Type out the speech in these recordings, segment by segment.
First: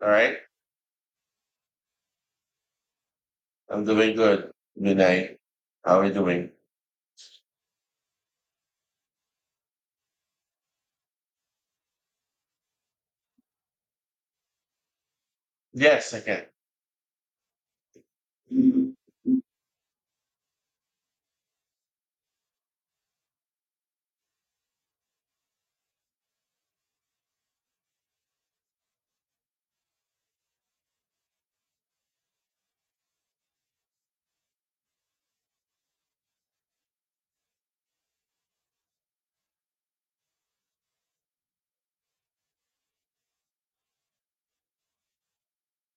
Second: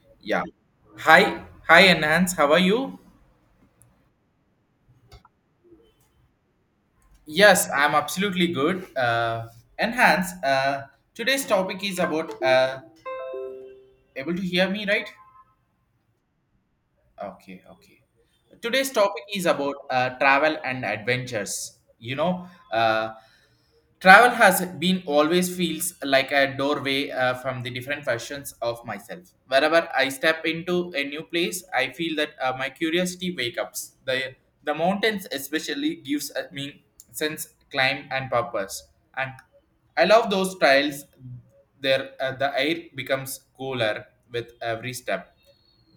All right. Yeah. Hi. Hi, Enhance. How are you? I'm doing good. Good night. How are you doing? Yes, I'm absolutely good. Enhance, today's topic is about. Able to hear me, right? Yes, I Okay, okay. Today's can. topic is about travel and adventures. You know, uh, travel has been always feels like a doorway from the different versions of myself. Wherever I step into a new place, I feel that my curiosity wake ups. The mountains especially gives me sense climb and purpose. And I love those trails. There the air becomes cooler with every step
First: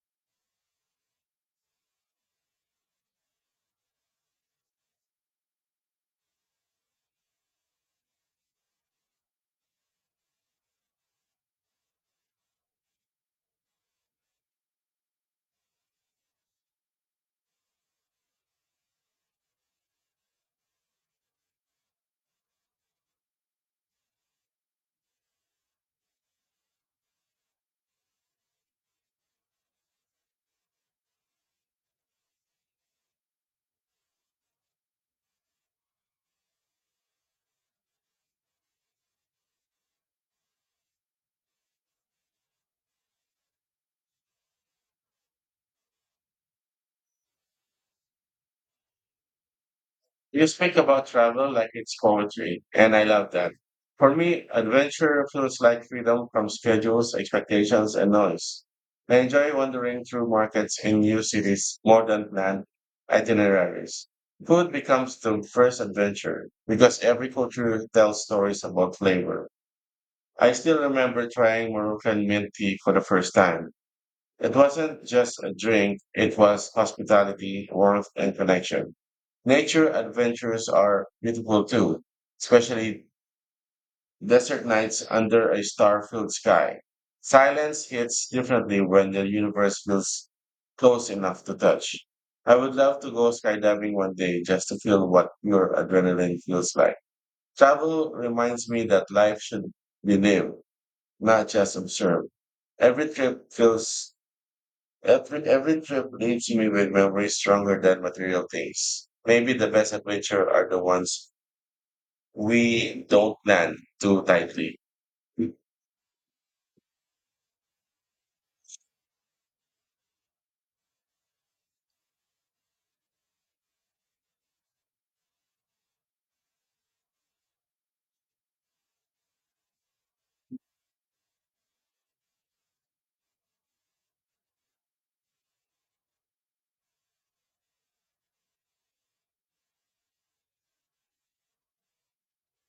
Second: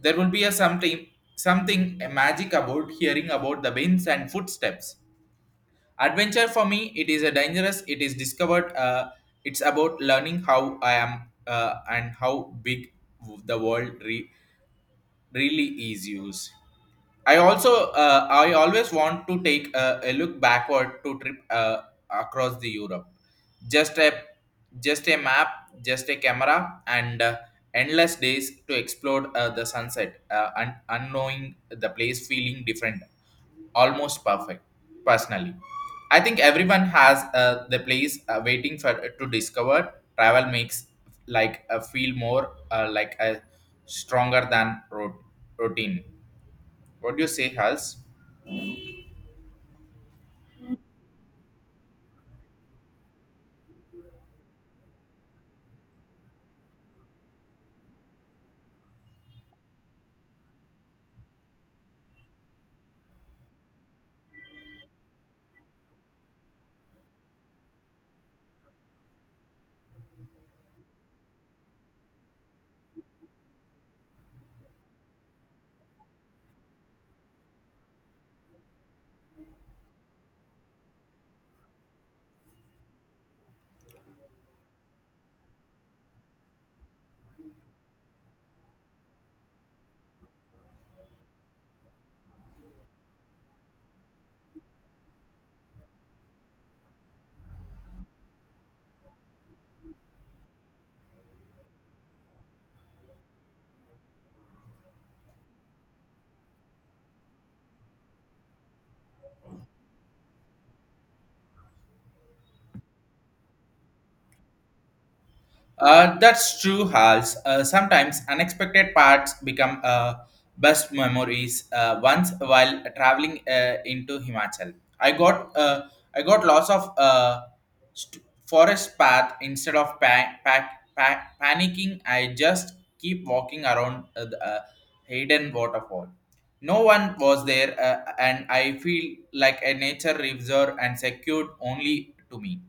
there will be a something magic about hearing about the winds and footsteps. Adventure for me, it is a dangerous. It is discovered. It's about learning how I am and how big the really is. Used. I always want to take a look backward to trip across the Europe. Just a just a map, just a camera, and endless days to explore the sunset, and unknowing the place, feeling different, almost perfect. Personally, I think everyone has the place waiting for to discover. Travel makes like feel more like a stronger than routine, what do you say, Hals? You speak about travel like it's poetry, and I love that. For me, adventure feels like freedom from schedules, expectations, and noise. I enjoy wandering through markets in new cities more than planned itineraries. Food becomes the first adventure because every culture tells stories about flavor. I still remember trying Moroccan mint tea for the first time. It wasn't just a drink, it was hospitality, warmth, and connection. Nature adventures are beautiful too, especially desert nights under a star filled sky. Silence hits differently when the universe feels close enough to touch. I would love to go skydiving one day just to feel what pure adrenaline feels like. Travel reminds me that life should be lived, not just observed. Every trip feels every trip leaves me with memories stronger than material things. Maybe the best adventure are the ones we don't plan too tightly. That's true, Hals. Sometimes unexpected parts become best memories. Once while traveling into Himachal, I got lots of forest path instead of panicking. I just keep walking around the hidden waterfall. No one was there, and I feel like a nature reserve and secured only to me.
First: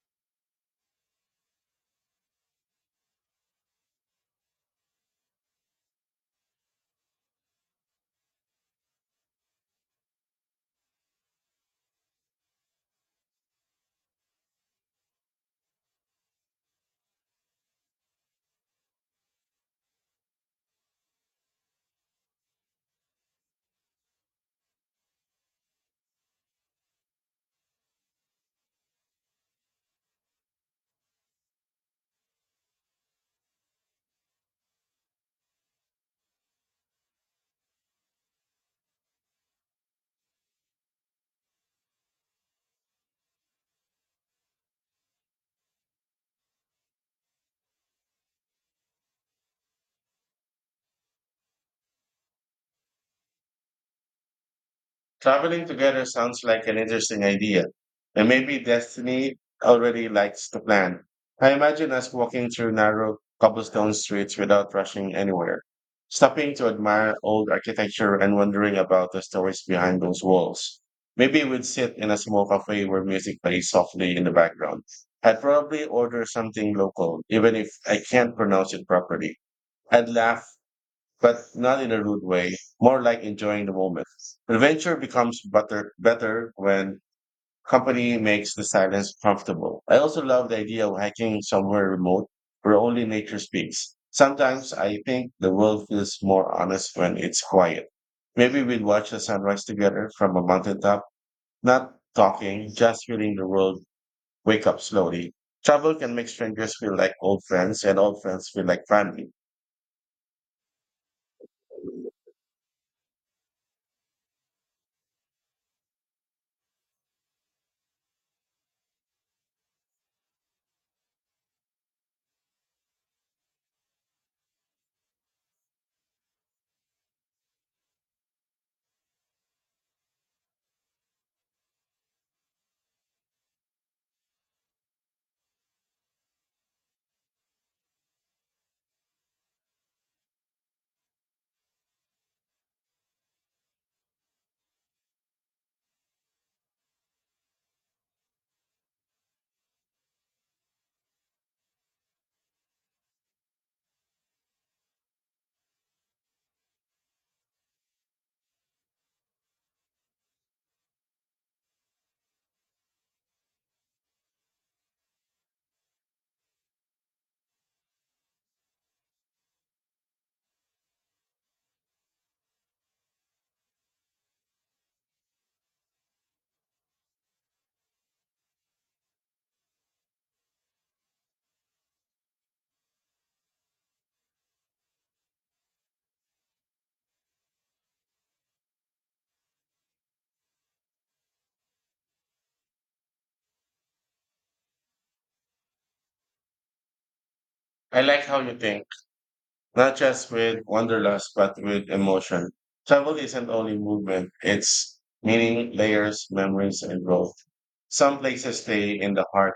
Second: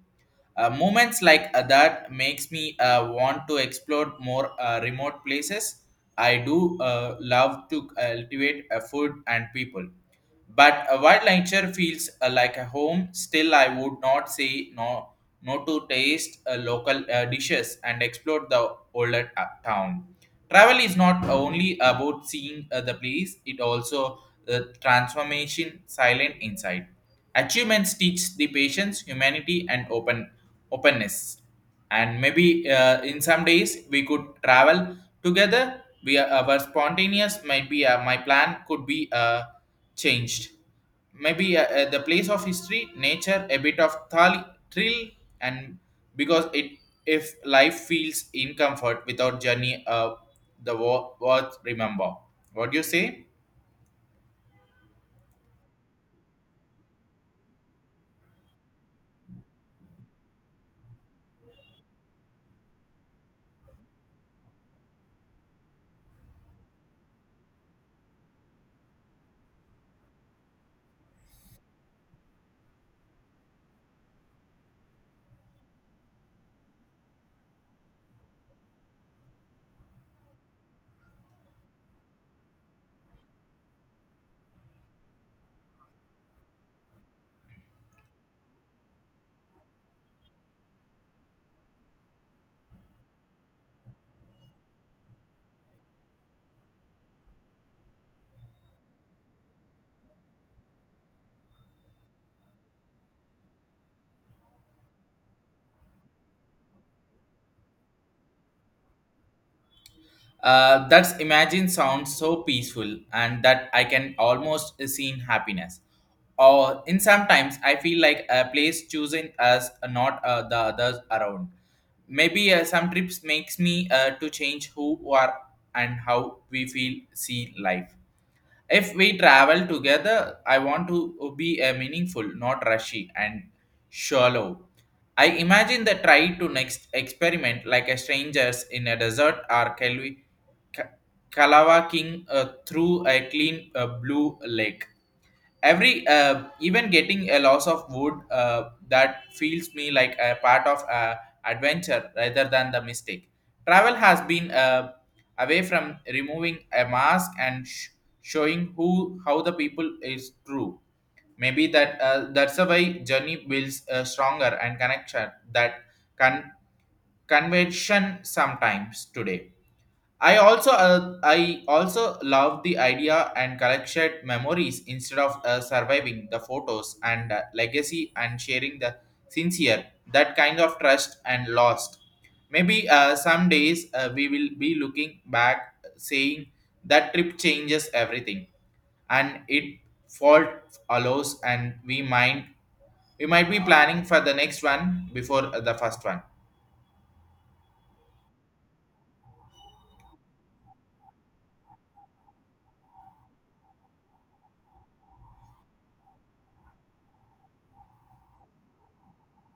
Moments like that makes me want to explore more remote places. I do love to cultivate food and people, but while nature feels like a home, still I would not say no to taste local dishes and explore the older town. Travel is not only about seeing the place, it also transformation silent inside. Achievements teach the patience, humanity, and openness. And maybe in some days we could travel together. We are, our spontaneous might be my plan could be changed. Maybe the place of history, nature, a bit of thrill, and because it if life feels in comfort without journey the words remember. What do you say? Traveling together sounds like an interesting idea, and maybe destiny already likes the plan. I imagine us walking through narrow cobblestone streets without rushing anywhere, stopping to admire old architecture and wondering about the stories behind those walls. Maybe we'd sit in a small cafe where music plays softly in the background. I'd probably order something local, even if I can't pronounce it properly. I'd laugh but not in a rude way, more like enjoying the moment. Adventure becomes better when company makes the silence comfortable. I also love the idea of hiking somewhere remote where only nature speaks. Sometimes I think the world feels more honest when it's quiet. Maybe we'd watch the sunrise together from a mountaintop, not talking, just feeling the world wake up slowly. Travel can make strangers feel like old friends and old friends feel like family. That's imagine sounds so peaceful and that I can almost seen happiness. Or in sometimes I feel like a place chosen as not the others around. Maybe some trips makes me to change who are and how we feel see life. If we travel together, I want to be a meaningful, not rushy and shallow. I imagine the try to next experiment like a strangers in a desert or Kalwi, Kalawa King through a clean blue lake every even getting a loss of wood that feels me like a part of adventure rather than the mistake. Travel has been away from removing a mask and showing who how the people is true. Maybe that that's a way journey builds a stronger and connection that con- convention sometimes today. I also love the idea and collected memories instead of surviving the photos and legacy and sharing the sincere, that kind of trust and lost. Maybe some days we will be looking back saying that trip changes everything and it fault allows and we might be planning for the next one before the first one. I like how you think, not just with wanderlust, but with emotion. Travel isn't only movement, it's meaning, layers, memories, and growth. Some places stay in the heart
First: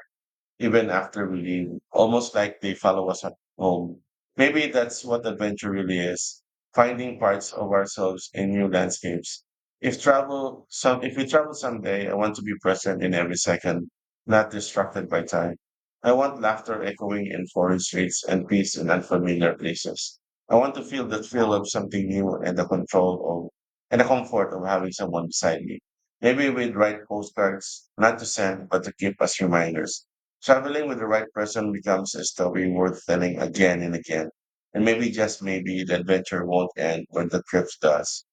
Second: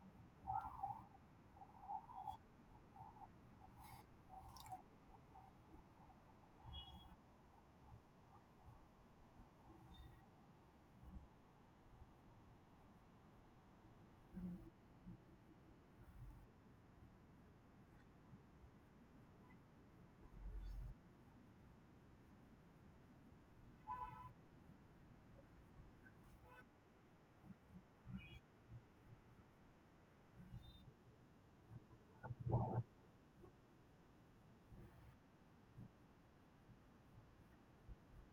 even after we leave, almost like they follow us at home. Maybe that's what adventure really is, finding parts of ourselves in new landscapes. If we travel someday, I want to be present in every second, not distracted by time. I want laughter echoing in foreign streets and peace in unfamiliar places. I want to feel the thrill of something new and the comfort of having someone beside me. Maybe we'd write postcards, not to send, but to keep as reminders. Traveling with the right person becomes a story worth telling again and again. And maybe, just maybe, the adventure won't end when the trip does.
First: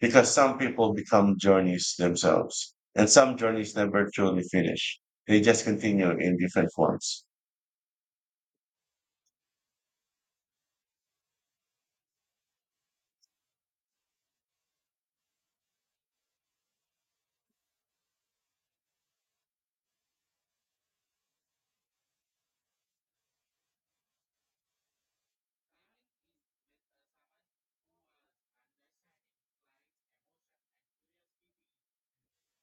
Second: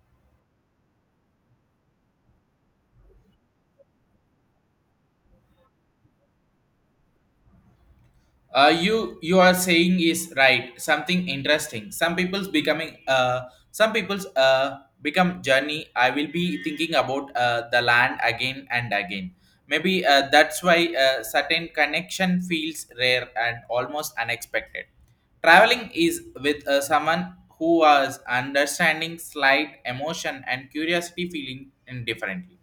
Because some people become journeys themselves. And some journeys never truly finish. They just continue in different forms. You are saying is right, something interesting. Some people's become journey. I will be thinking about the land again and again. Maybe that's why certain connection feels rare and almost unexpected. Traveling is with someone who was understanding slight emotion and curiosity feeling indifferently.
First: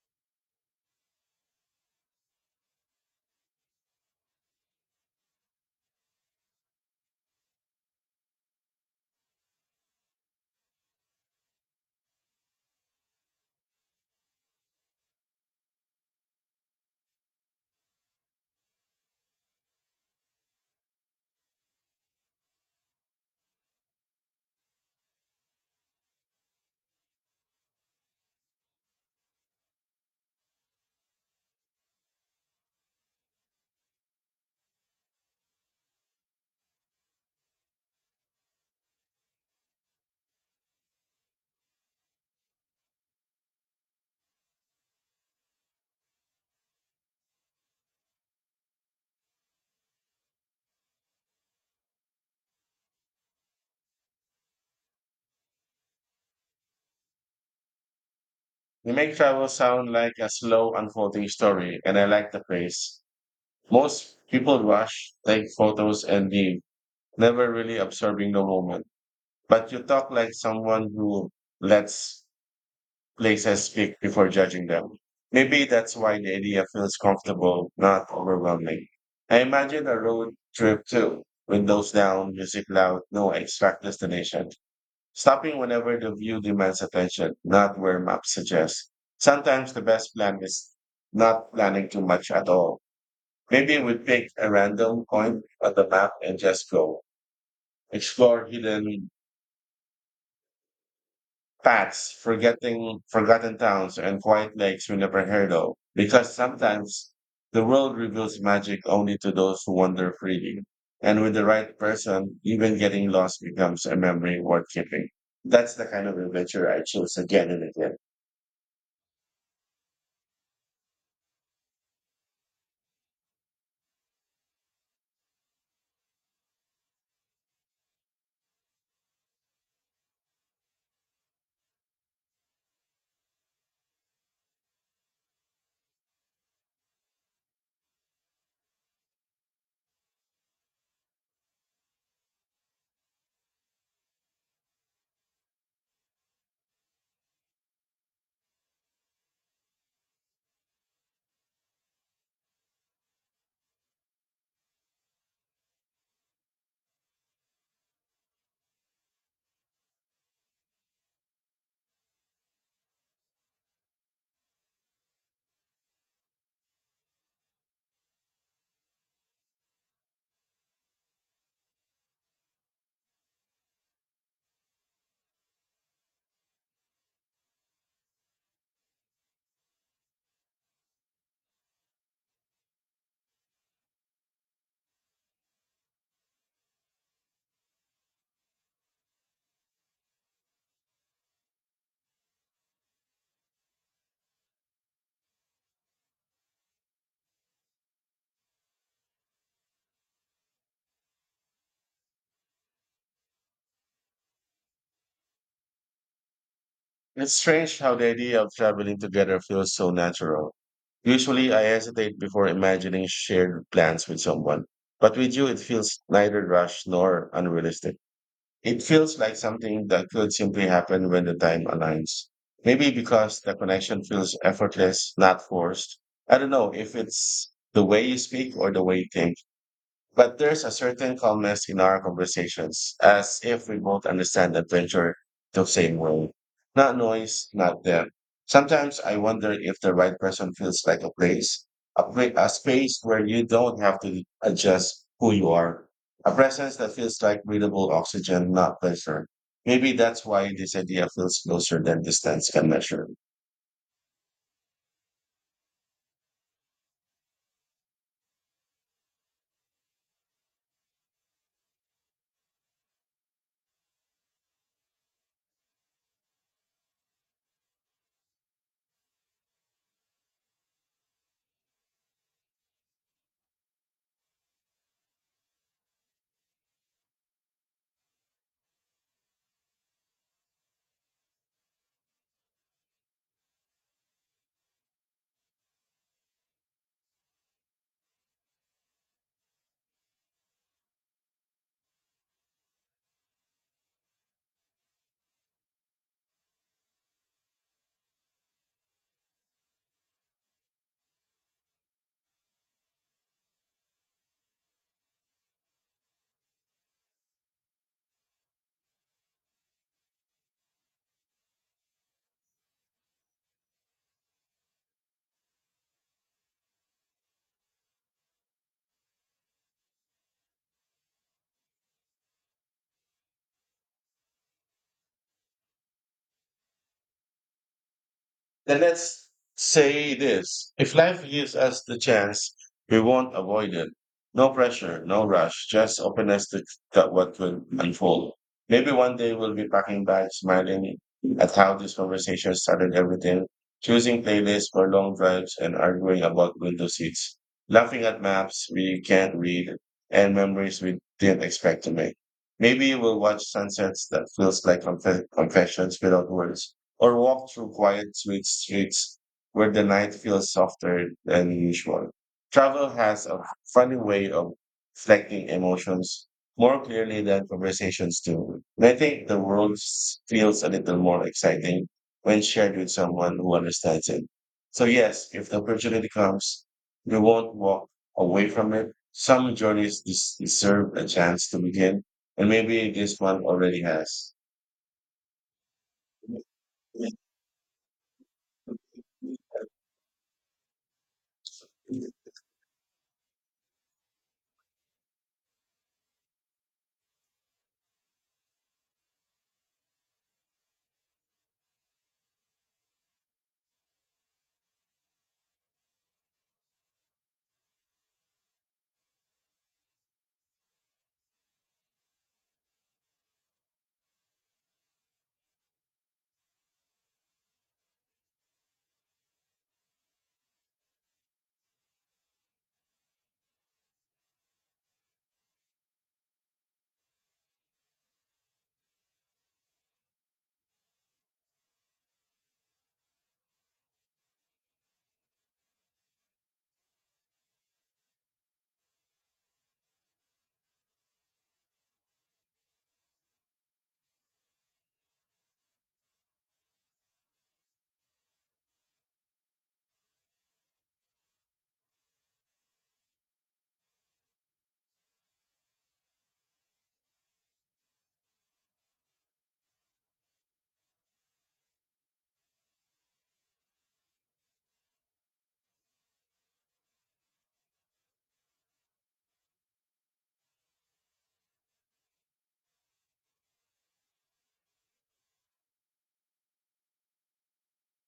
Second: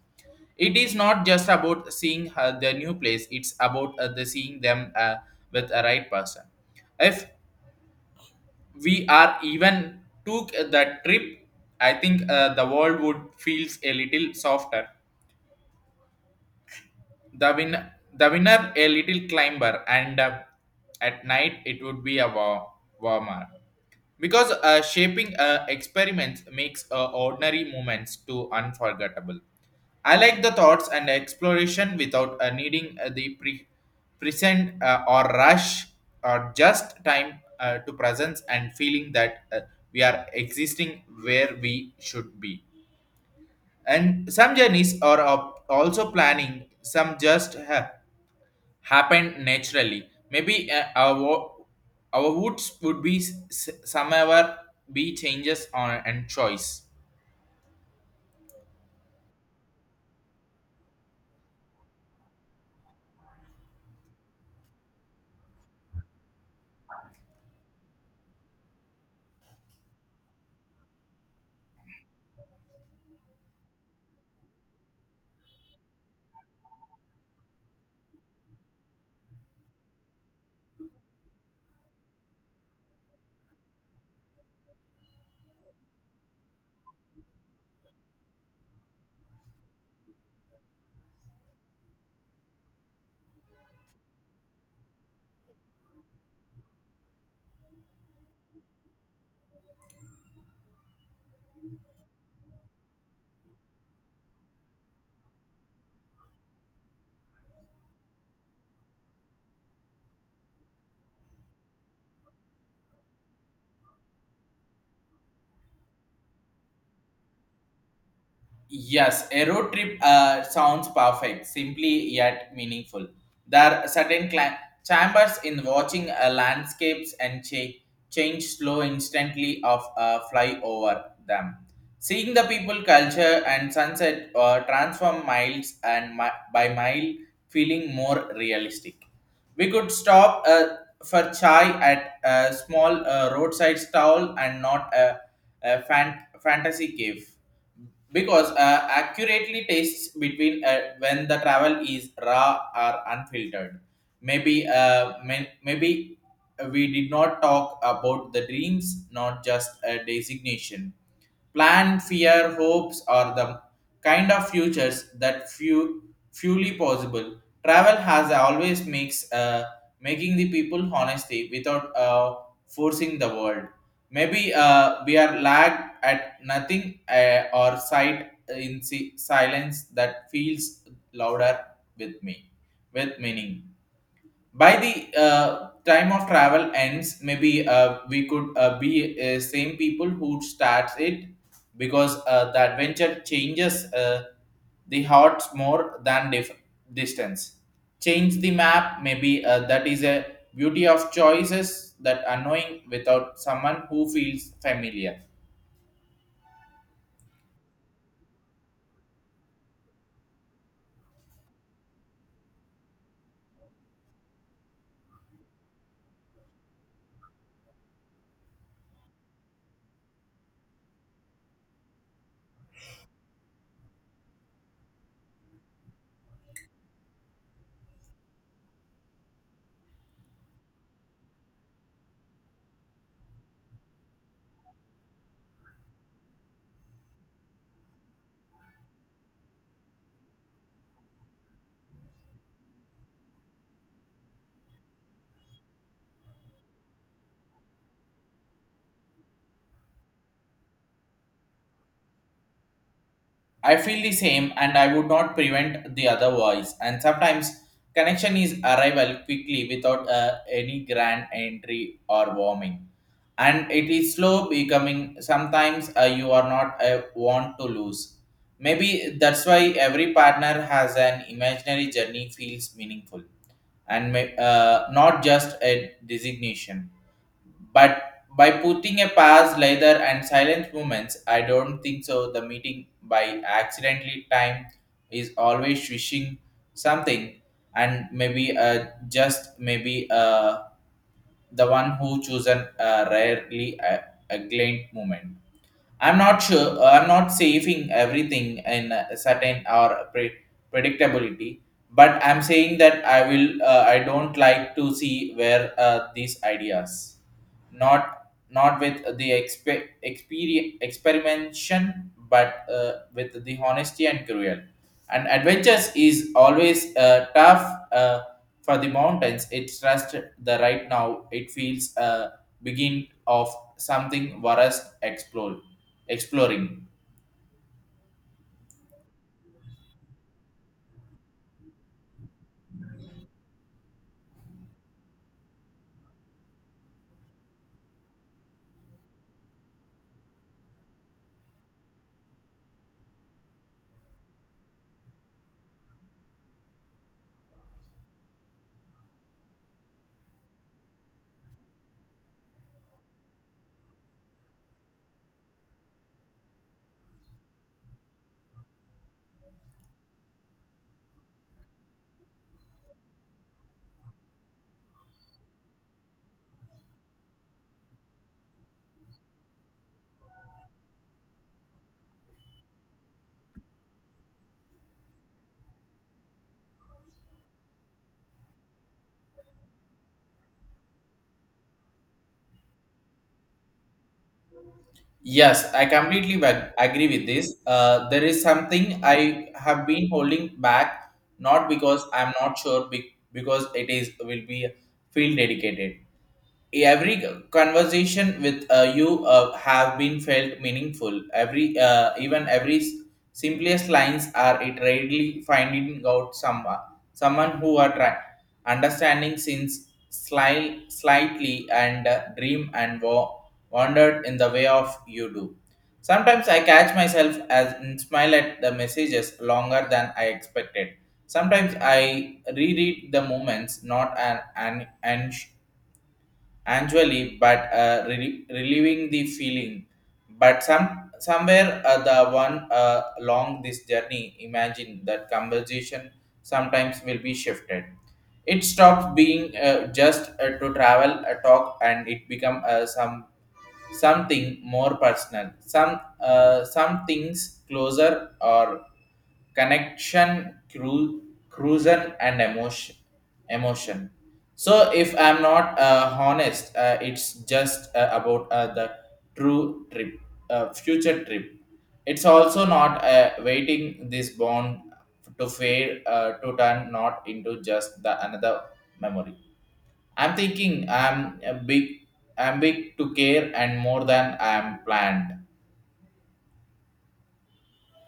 It is not just about seeing the new place; it's about the seeing them with a right person. If we are even took that trip, I think the world would feels a little softer, the win the winner a little climber, and at night it would be a warmer, because shaping experiments makes ordinary moments to unforgettable. I like the thoughts and exploration without needing the present or rush, or just time to presence and feeling that we are existing where we should be, and some journeys are also planning, some just have happened naturally. Maybe our our woods would be somewhere be changes on and choice. They make travel sound like a slow unfolding story, and I like the phrase. Most people rush, take photos, and leave, never really observing the moment. But you talk like someone who lets places speak before judging them. Maybe that's why the idea feels comfortable, not overwhelming. I imagine a road trip too. Windows down, music loud, no exact destination. Stopping whenever the view demands attention, not where maps suggest. Sometimes the best plan is not planning too much at all. Maybe we pick a random point on the map and just go. Explore hidden paths, forgetting forgotten towns, and quiet lakes we never heard of. Because sometimes the world reveals magic only to those who wander freely. And with the right person, even getting lost becomes a memory worth keeping. That's the kind of adventure I choose again and again. Yes, a road trip sounds perfect, simply yet meaningful. There are certain chambers in watching landscapes and change slow instantly of fly over them. Seeing the people, culture, and sunset transform miles and by mile, feeling more realistic. We could stop for chai at a small roadside stall and not a fantasy cave, because accurately tastes between when the travel is raw or unfiltered. Maybe maybe we did not talk about the dreams, not just a designation. Plan, fear, hopes are the kind of futures that few fully possible. Travel has always makes making the people honesty without forcing the world. Maybe we are lagged at nothing or sight in silence that feels louder with me with meaning. By the time of travel ends, maybe we could be same people who starts it, because the adventure changes the hearts more than distance change the map. Maybe that is a beauty of choices that annoying without someone who feels familiar. It's strange how the idea of traveling together feels so natural. Usually, I hesitate before imagining shared plans with someone, but with you, it feels neither rushed nor unrealistic. It feels like something that could simply happen when the time aligns. Maybe because the connection feels effortless, not forced. I don't know if it's the way you speak or the way you think. But there's a certain calmness in our conversations, as if we both understand adventure the same way. Not noise, not depth. Sometimes I wonder if the right person feels like a place, a space where you don't have to adjust who you are, a presence that feels like breathable oxygen, not pressure. Maybe that's why this idea feels closer than distance can measure. I feel the same and I would not prevent the other voice. And sometimes connection is arrival quickly without any grand entry or warming. And it is slow becoming, sometimes you are not want to lose. Maybe that's why every partner has an imaginary journey feels meaningful and may, not just a designation. But by putting a pause, leather, and silent movements, I don't think so. The meeting by accidentally time is always wishing something, and maybe just maybe the one who chosen rarely a glint moment. I'm not sure. I'm not saving everything in a certain or predictability, but I'm saying that I will. I don't like to see where these ideas, not not with the expe- experience experimentation, but with the honesty and cruel. And adventures is always tough uh, for the mountains. It trust the right now. It feels a begin of something worst explore exploring. Then let's say this. If life gives us the chance, we won't avoid it. No pressure, no rush, just openness to that what will unfold. Maybe one day we'll be packing bags, smiling at how this conversation started everything, choosing playlists for long drives and arguing about window seats, laughing at maps we can't read and memories we didn't expect to make. Maybe we'll watch sunsets that feels like confessions without words, or walk through quiet, sweet streets where the night feels softer than usual. Travel has a funny way of reflecting emotions more clearly than conversations do. And I think the feels a little more exciting when shared with someone who understands it. So, yes, if the opportunity comes, we won't walk away from it. Some deserve a chance to begin, and maybe this one already has. Yes, I completely agree with this. There is something I have been holding back, not because I'm not sure because it is will be feel dedicated. Every conversation with you have been felt meaningful. Every simplest lines are it readily finding out someone who are trying understanding since slightly and dream and wandered in the way of you do. Sometimes I catch myself as and smile at the messages longer than I expected. Sometimes I reread the moments, not an annually but relieving the feeling. But somewhere the one along this journey imagine that conversation sometimes will be shifted. It stops being just to travel a talk, and it become some something more personal, some things closer or connection cruiser and emotion. So if I'm not honest, it's just about the true trip, future trip. It's also not waiting this bond to fade to turn not into just the another memory. I'm thinking I'm a big, I'm big to care and more than I'm planned.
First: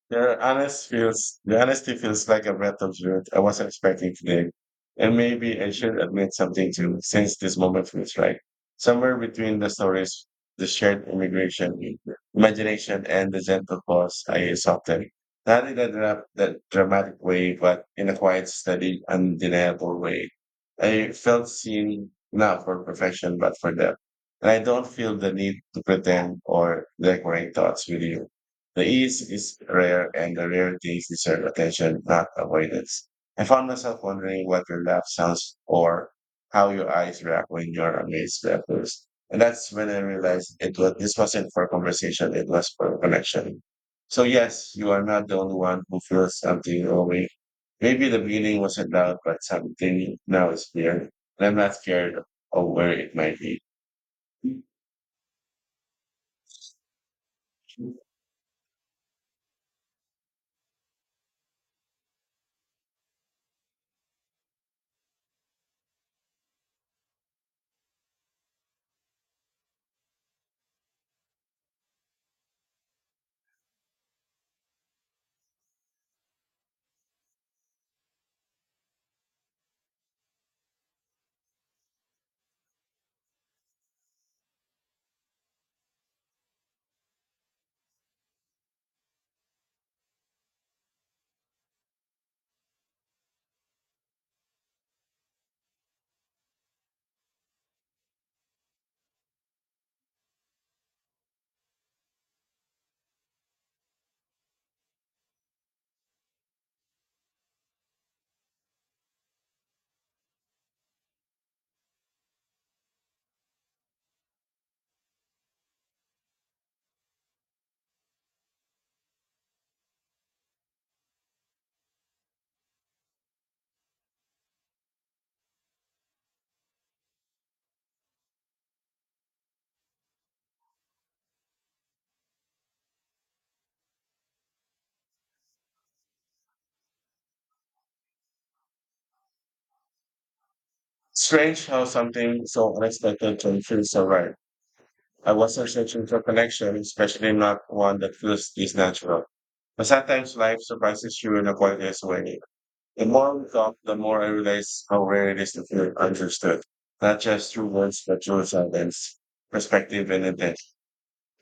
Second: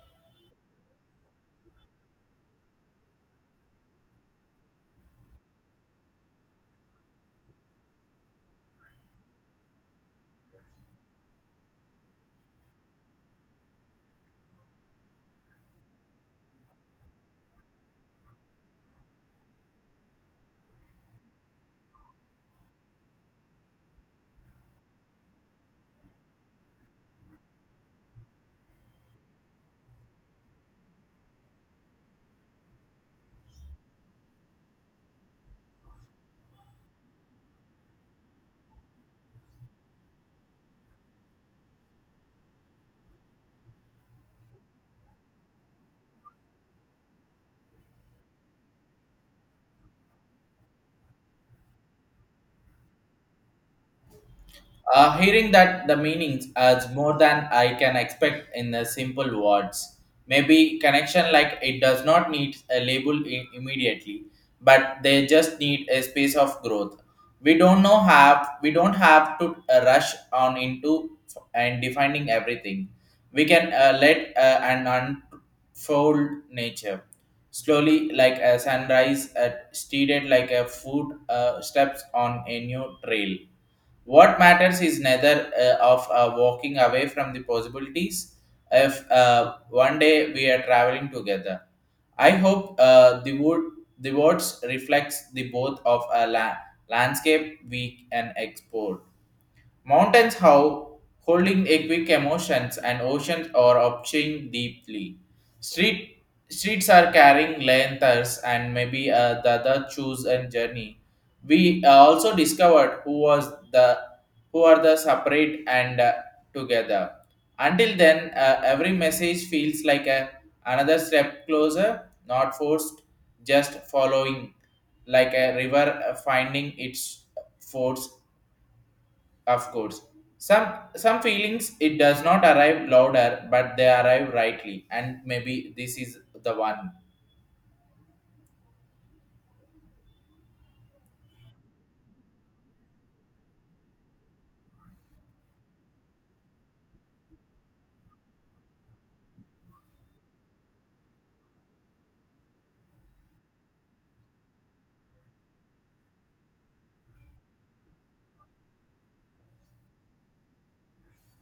Your honest feels the honesty feels like a breath of truth I wasn't expecting today. And maybe I should admit something too, since this moment feels right. Somewhere between the stories, the imagination, and the gentle pause, I softened. Not in that dramatic way, but in a quiet, steady, undeniable way. I felt seen, not for perfection, but for depth. And I don't feel the need to pretend or decorate thoughts with you. The ease is rare and the rare things deserve attention, not avoidance. I found myself wondering what your laugh sounds, or how your eyes react when you're amazed by others. And that's when I realized it was this wasn't for conversation, it was for connection. So yes, you are not the only one who feels something away. Maybe the feeling wasn't loud, but something now is clear. And I'm not scared of where it might be. Hearing that the meanings as more than I can expect in the simple words. Maybe connection like it does not need a label immediately, but they just need a space of growth. We don't have to rush on into and defining everything. We can let an unfold nature slowly like a sunrise, steaded like a foot steps on a new trail. What matters is neither of walking away from the possibilities if one day we are traveling together. I hope the words reflects the both of a landscape we can explore. Mountains, how holding a quick emotions, and oceans are upching deeply. Street Streets are carrying lanterns, and maybe the other choose and journey. We also discovered who was the who are the separate and together. Until then, every message feels like a another step closer, not forced, just following, like a river finding its force of course. Some some feelings it does not arrive louder, but they arrive rightly, and maybe this is the one. Strange how something so unexpected can feel so right. I wasn't searching for connection, especially not one that feels this natural. But sometimes life surprises you in a quietest way. The more we talk, the more I realize how rare it is to feel understood, not just through words, but through silence, perspective, and intent.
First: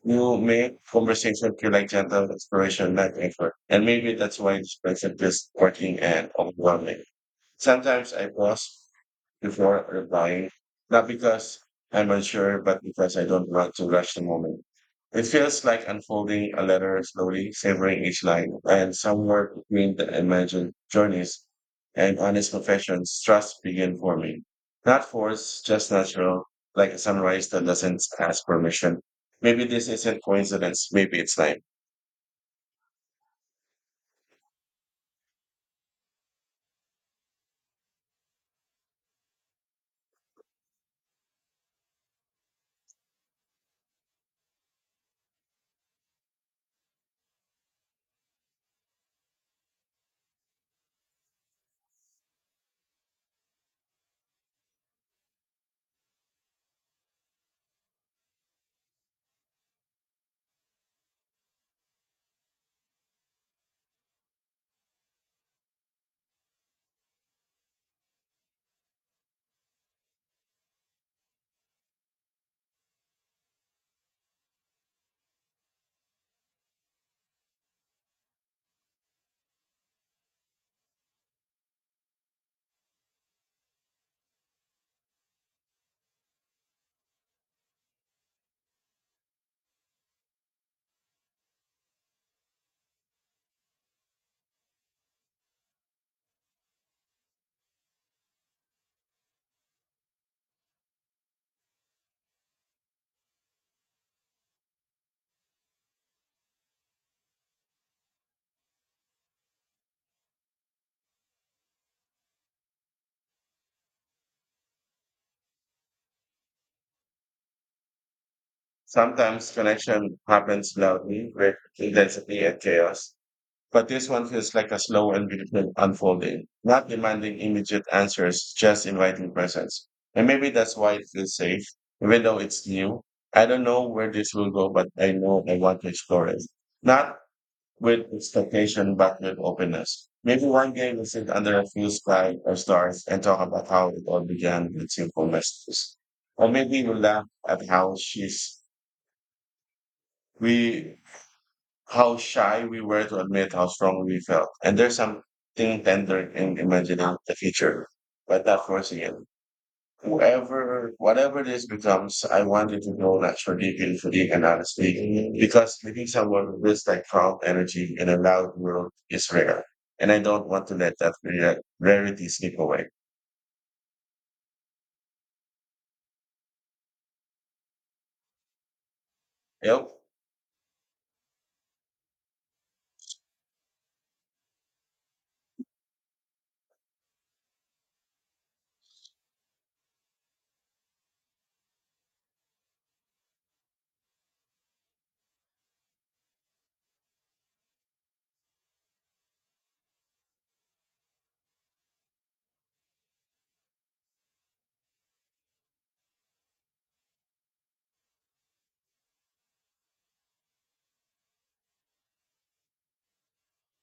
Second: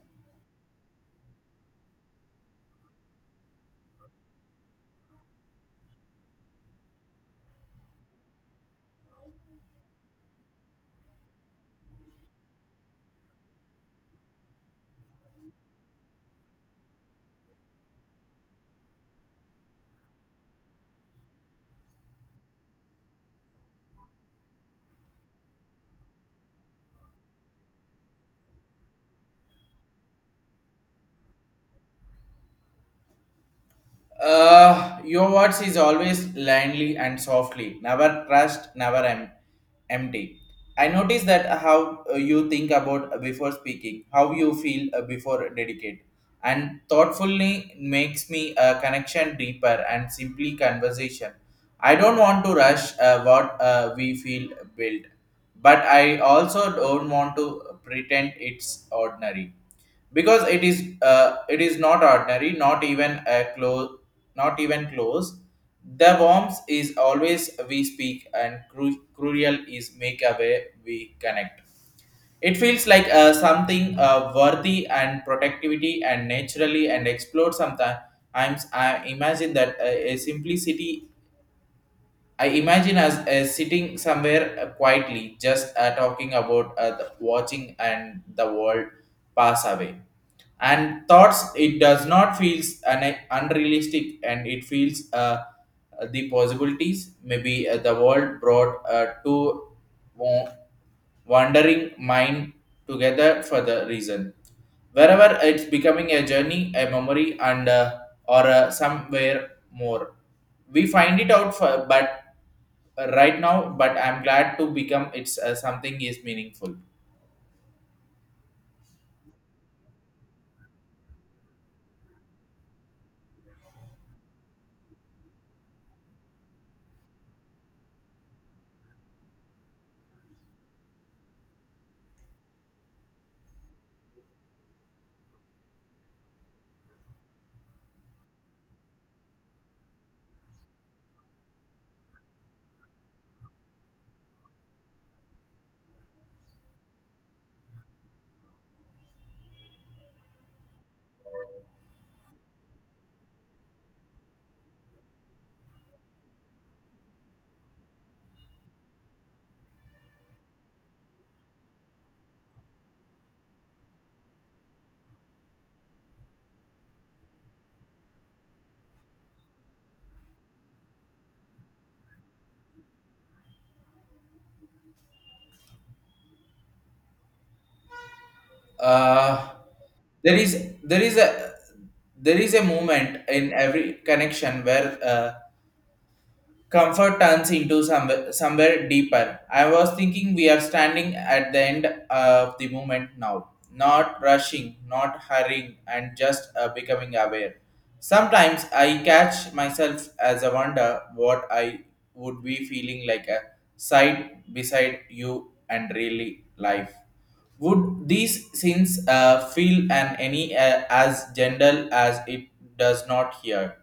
You make conversation feel like gentle exploration, not effort. And maybe that's why this present feels working and overwhelming. Sometimes I pause before replying, not because I'm unsure, but because I don't want to rush the moment. It feels like unfolding a letter slowly, savoring each line, and somewhere between the imagined journeys and honest professions, trust began forming. Not forced, just natural, like a sunrise that doesn't ask permission. Maybe this isn't coincidence, maybe it's time. Your words is always landly and softly. Never trust, never em- empty. I notice that how you think about before speaking, how you feel before dedicate, and thoughtfully makes me a connection deeper and simply conversation. I don't want to rush what we feel built. But I also don't want to pretend it's ordinary because it is not ordinary, not even a close, not even close. The warmth is always we speak, and cruel is make a way we connect. It feels like something worthy and productivity and naturally and explore sometimes. I imagine that a simplicity I imagine us sitting somewhere quietly, just talking about the watching and the world pass away. And thoughts, it does not feels unrealistic, and it feels the possibilities. Maybe the world brought two wa- wandering mind together for the reason. Wherever it's becoming a journey, a memory, and or somewhere more, we find it out for but right now, but I'm glad to become it's something is meaningful. Sometimes connection happens loudly with intensity and chaos. But this one feels like a slow and beautiful unfolding, not demanding immediate answers, just inviting presence. And maybe that's why it feels safe, even though it's new. I don't know where this will go, but I know I want to explore it. Not with expectation, but with openness. Maybe one day we'll sit under a few sky or stars and talk about how it all began with simple messages. Or maybe we'll laugh at we how shy we were to admit how strong we felt. And there's something tender in imagining the future, but not forcing it. Whatever this becomes, I want it to go naturally, beautifully, and honestly, because meeting someone who feels like calm energy in a loud world is rare. And I don't want to let that rarity slip away. Uh, Yep. there is there is a there is a moment in every connection where comfort turns into somewhere deeper. I was thinking we are standing at the end of the moment now, not rushing, not hurrying, and just becoming aware. Sometimes I catch myself as I wonder what I would be feeling like a side beside you and really life. Would these sins feel and any as gentle as it does not here?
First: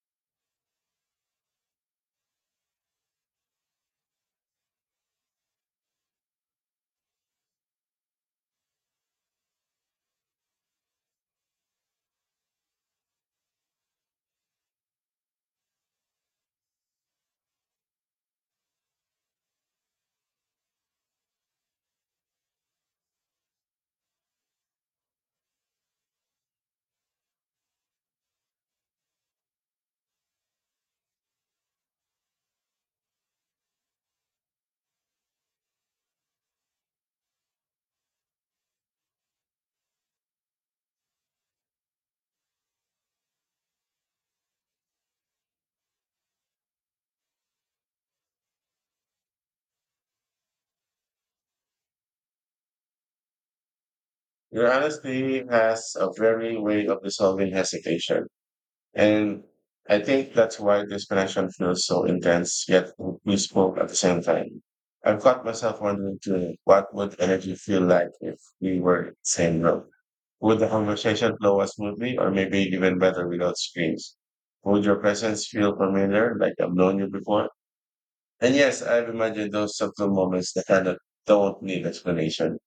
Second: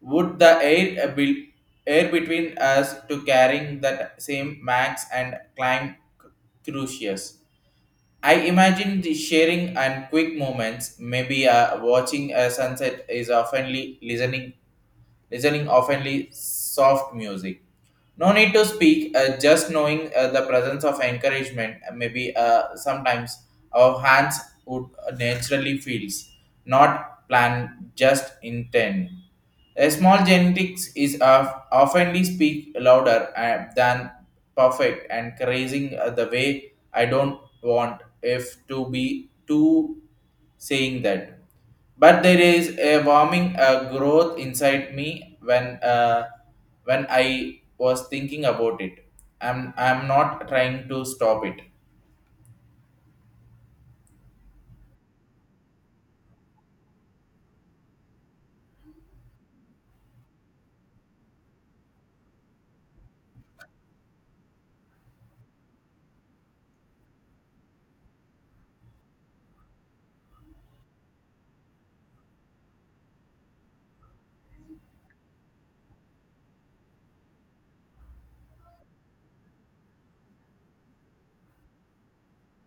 Would the air between us to carrying that same max and climb crucius? I imagine the sharing and quick moments, maybe watching a sunset is oftenly listening oftenly soft music. No need to speak, just knowing the presence of encouragement. Maybe sometimes our hands would naturally feels, not plan, just intend. A small genetics is of, oftenly speak louder than perfect and crazing the way I don't want if to be too saying that but there is a warming growth inside me when I was thinking about it. I'm not trying to stop it. Your honesty has a very way of dissolving hesitation. And I think that's why this connection feels so intense, yet we spoke at the same time. I've caught myself wondering too, what would energy feel like if we were in the same room? Would the conversation flow as smoothly, or maybe even better without screens? Would your presence feel familiar, like I've known you before? And yes, I've imagined those subtle moments that kind of don't need explanation,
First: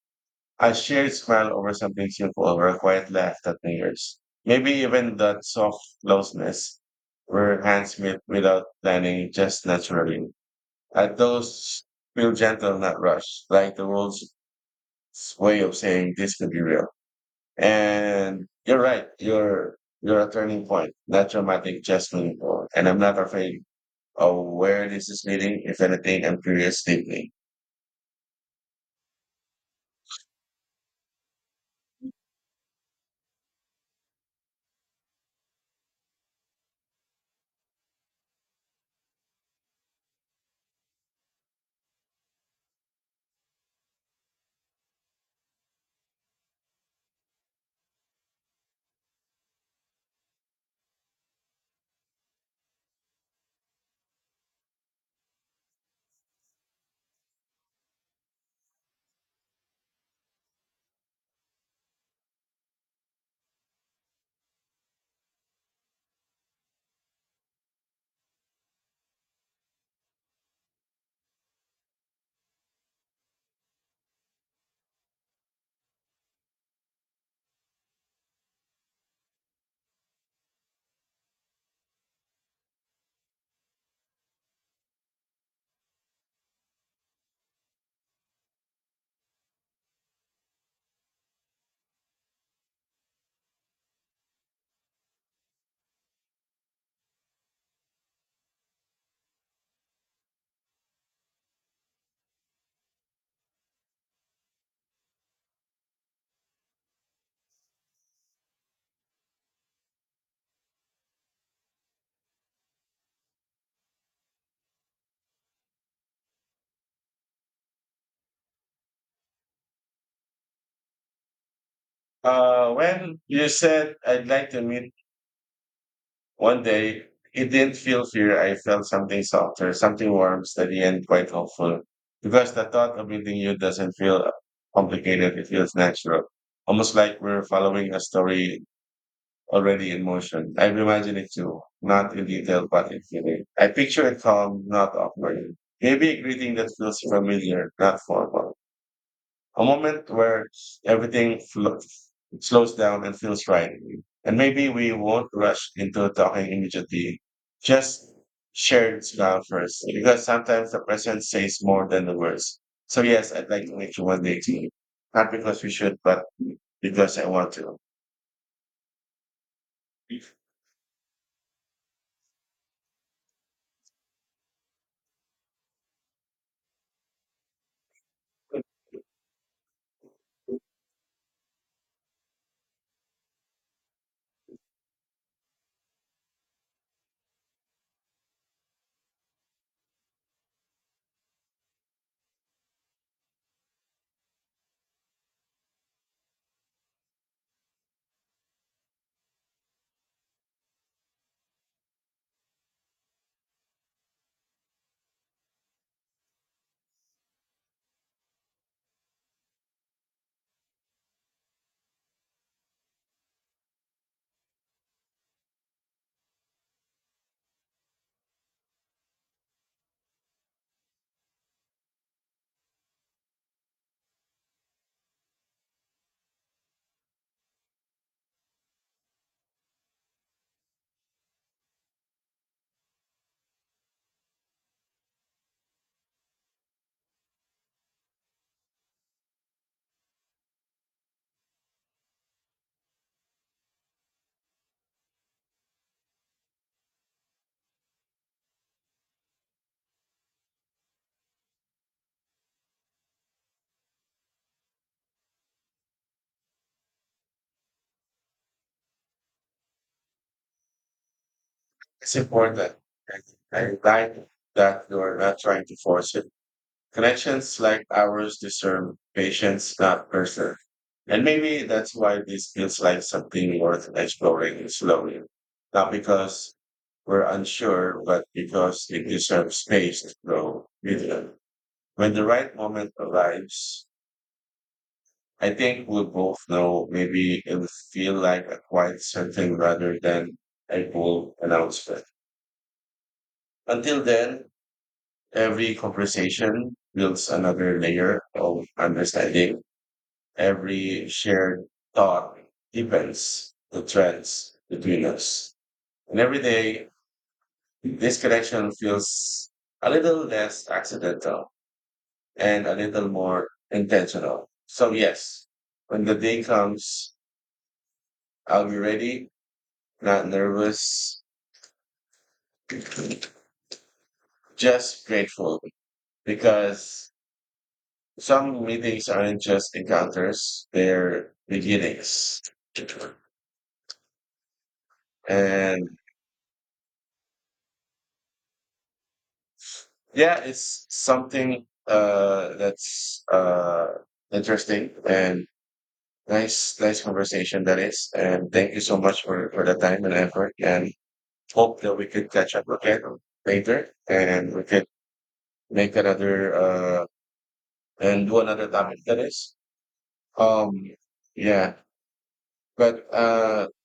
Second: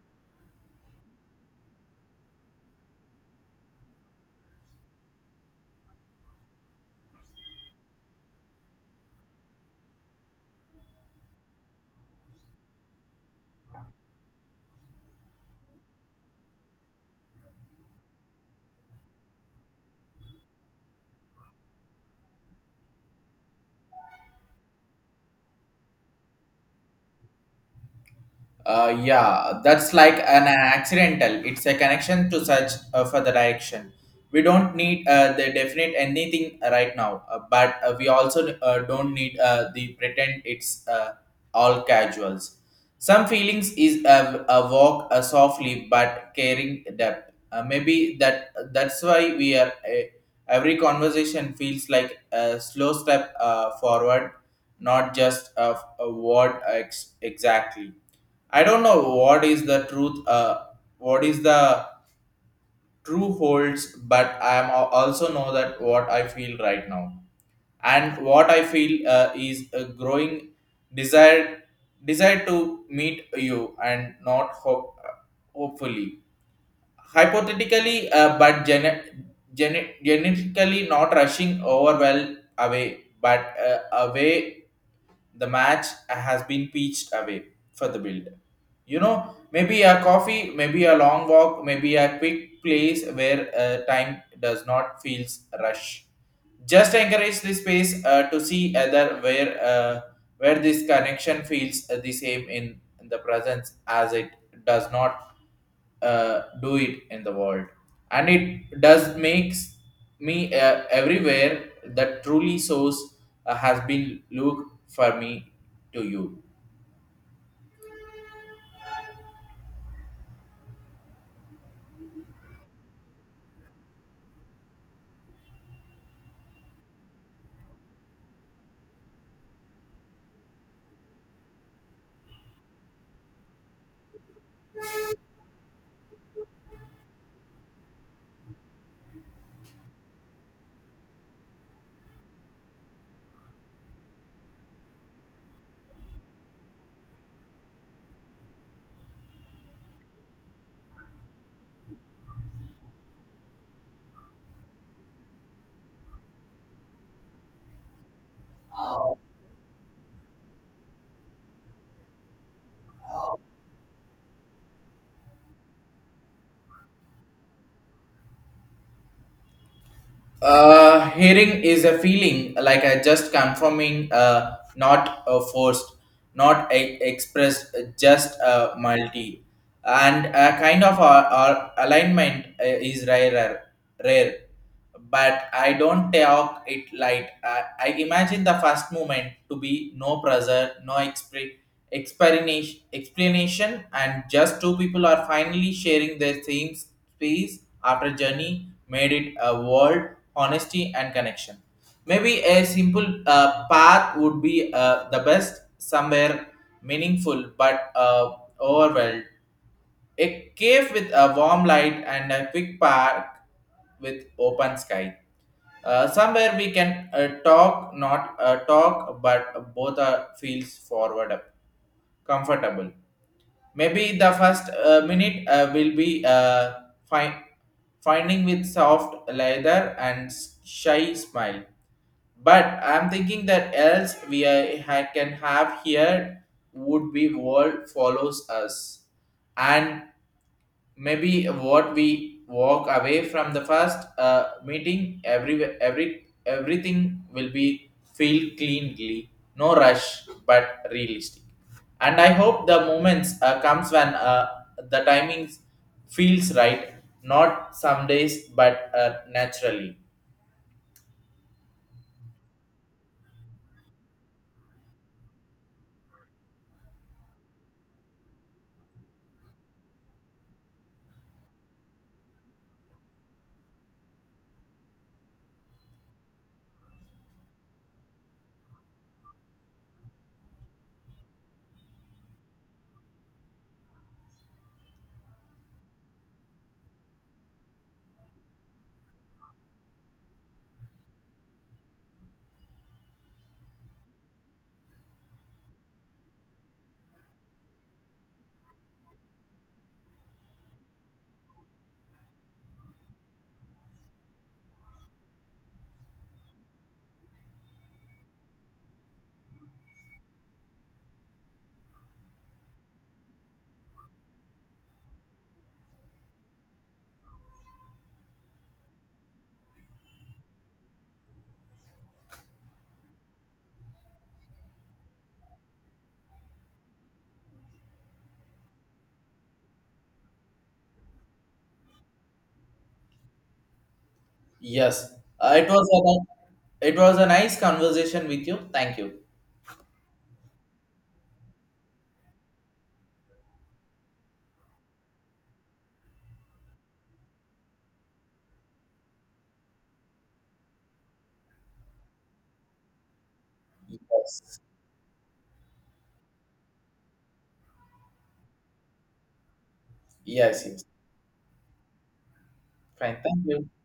a shared smile over something simple or a quiet laugh that lingers. Maybe even that soft closeness where hands meet without planning, just naturally. And those feel gentle, not rushed, like the world's way of saying this could be real. And you're right, you're a turning point, not dramatic, just meaningful. And I'm not afraid of where this is leading. If anything, I'm curious deeply. Yeah, that's like an accidental. It's a connection to such for the direction. We don't need the definite anything right now, but we also don't need the pretend it's all casuals. Some feelings is a walk softly but caring depth. Maybe that's why we are every conversation feels like a slow step forward, not just a word exactly. I don't know what is the truth, what is the true holds, but I am also know that what I feel right now, and what I feel is a growing desire, desire to meet you, and not hope, hopefully, hypothetically, but genetically not rushing over well away, but away the match has been pitched away for the build. You know, maybe a coffee, maybe a long walk, maybe a quick place where time does not feels rush. Just encourage the space to see other where this connection feels the same in the presence as it does not do it in the world and it does makes me everywhere that truly source has been look for me to you. When you said I'd like to meet One day, it didn't feel fear. I felt something softer, something warm, steady, and quite hopeful. Because the thought of meeting you doesn't feel complicated, it feels natural. Almost like we're following a story already in motion. I've imagined it too, not in detail, but in feeling. I picture it calm, not awkward. Maybe a greeting that feels familiar, not formal, a moment where everything slows down and feels right. And maybe we won't rush into talking immediately. Just share the smile first, because sometimes the presence says more than the words. So yes, I'd like to meet you one day too. Not because we should, but because I want to. Hearing is a feeling like I just confirming, not forced, not e- expressed, just multi, and a kind of alignment is rarer, rare. But I don't talk it light. I imagine the first moment to be no pressure, no expression explanation and just two people are finally sharing their same space after journey made it a world honesty and connection. Maybe a simple path would be the best somewhere meaningful but overwhelmed, a cave with a warm light and a quick park with open sky. Somewhere we can talk, not talk, but both are feels forward up, comfortable. Maybe the first minute will be fi- finding with soft leather and shy smile. But I'm thinking that else we can have here would be world follows us, and maybe what we walk away from the first meeting, every everything will be feel cleanly, no rush but realistic. And I hope the moments comes when the timings feels right, not some days but naturally. It's important. I like that you're not trying to force it. Connections like ours deserve patience, not pressure. And maybe that's why this feels like something worth exploring slowly. Not because we're unsure, but because it deserves space to grow with them. When the right moment arrives, I think we'll both know. Maybe it'll feel like a quiet something rather than a bold announcement. Until then, every conversation builds another layer of understanding. Every shared thought deepens the threads between us. And every day, this connection feels a little less accidental and a little more intentional. So, yes, when the day comes, I'll be ready, not nervous, just grateful, because some meetings aren't just encounters, they're beginnings. Yes. uh, it was And a it was a nice conversation with you. Thank you. yeah, it's something that's interesting and nice conversation that is. And thank you so much for the time and effort. And hope that we could catch up again later and Yes. we could make another and do another topic that is. Yes. Yes. Um, yeah, but Fine, thank you.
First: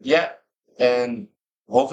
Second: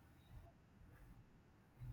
yeah, and Hopefully.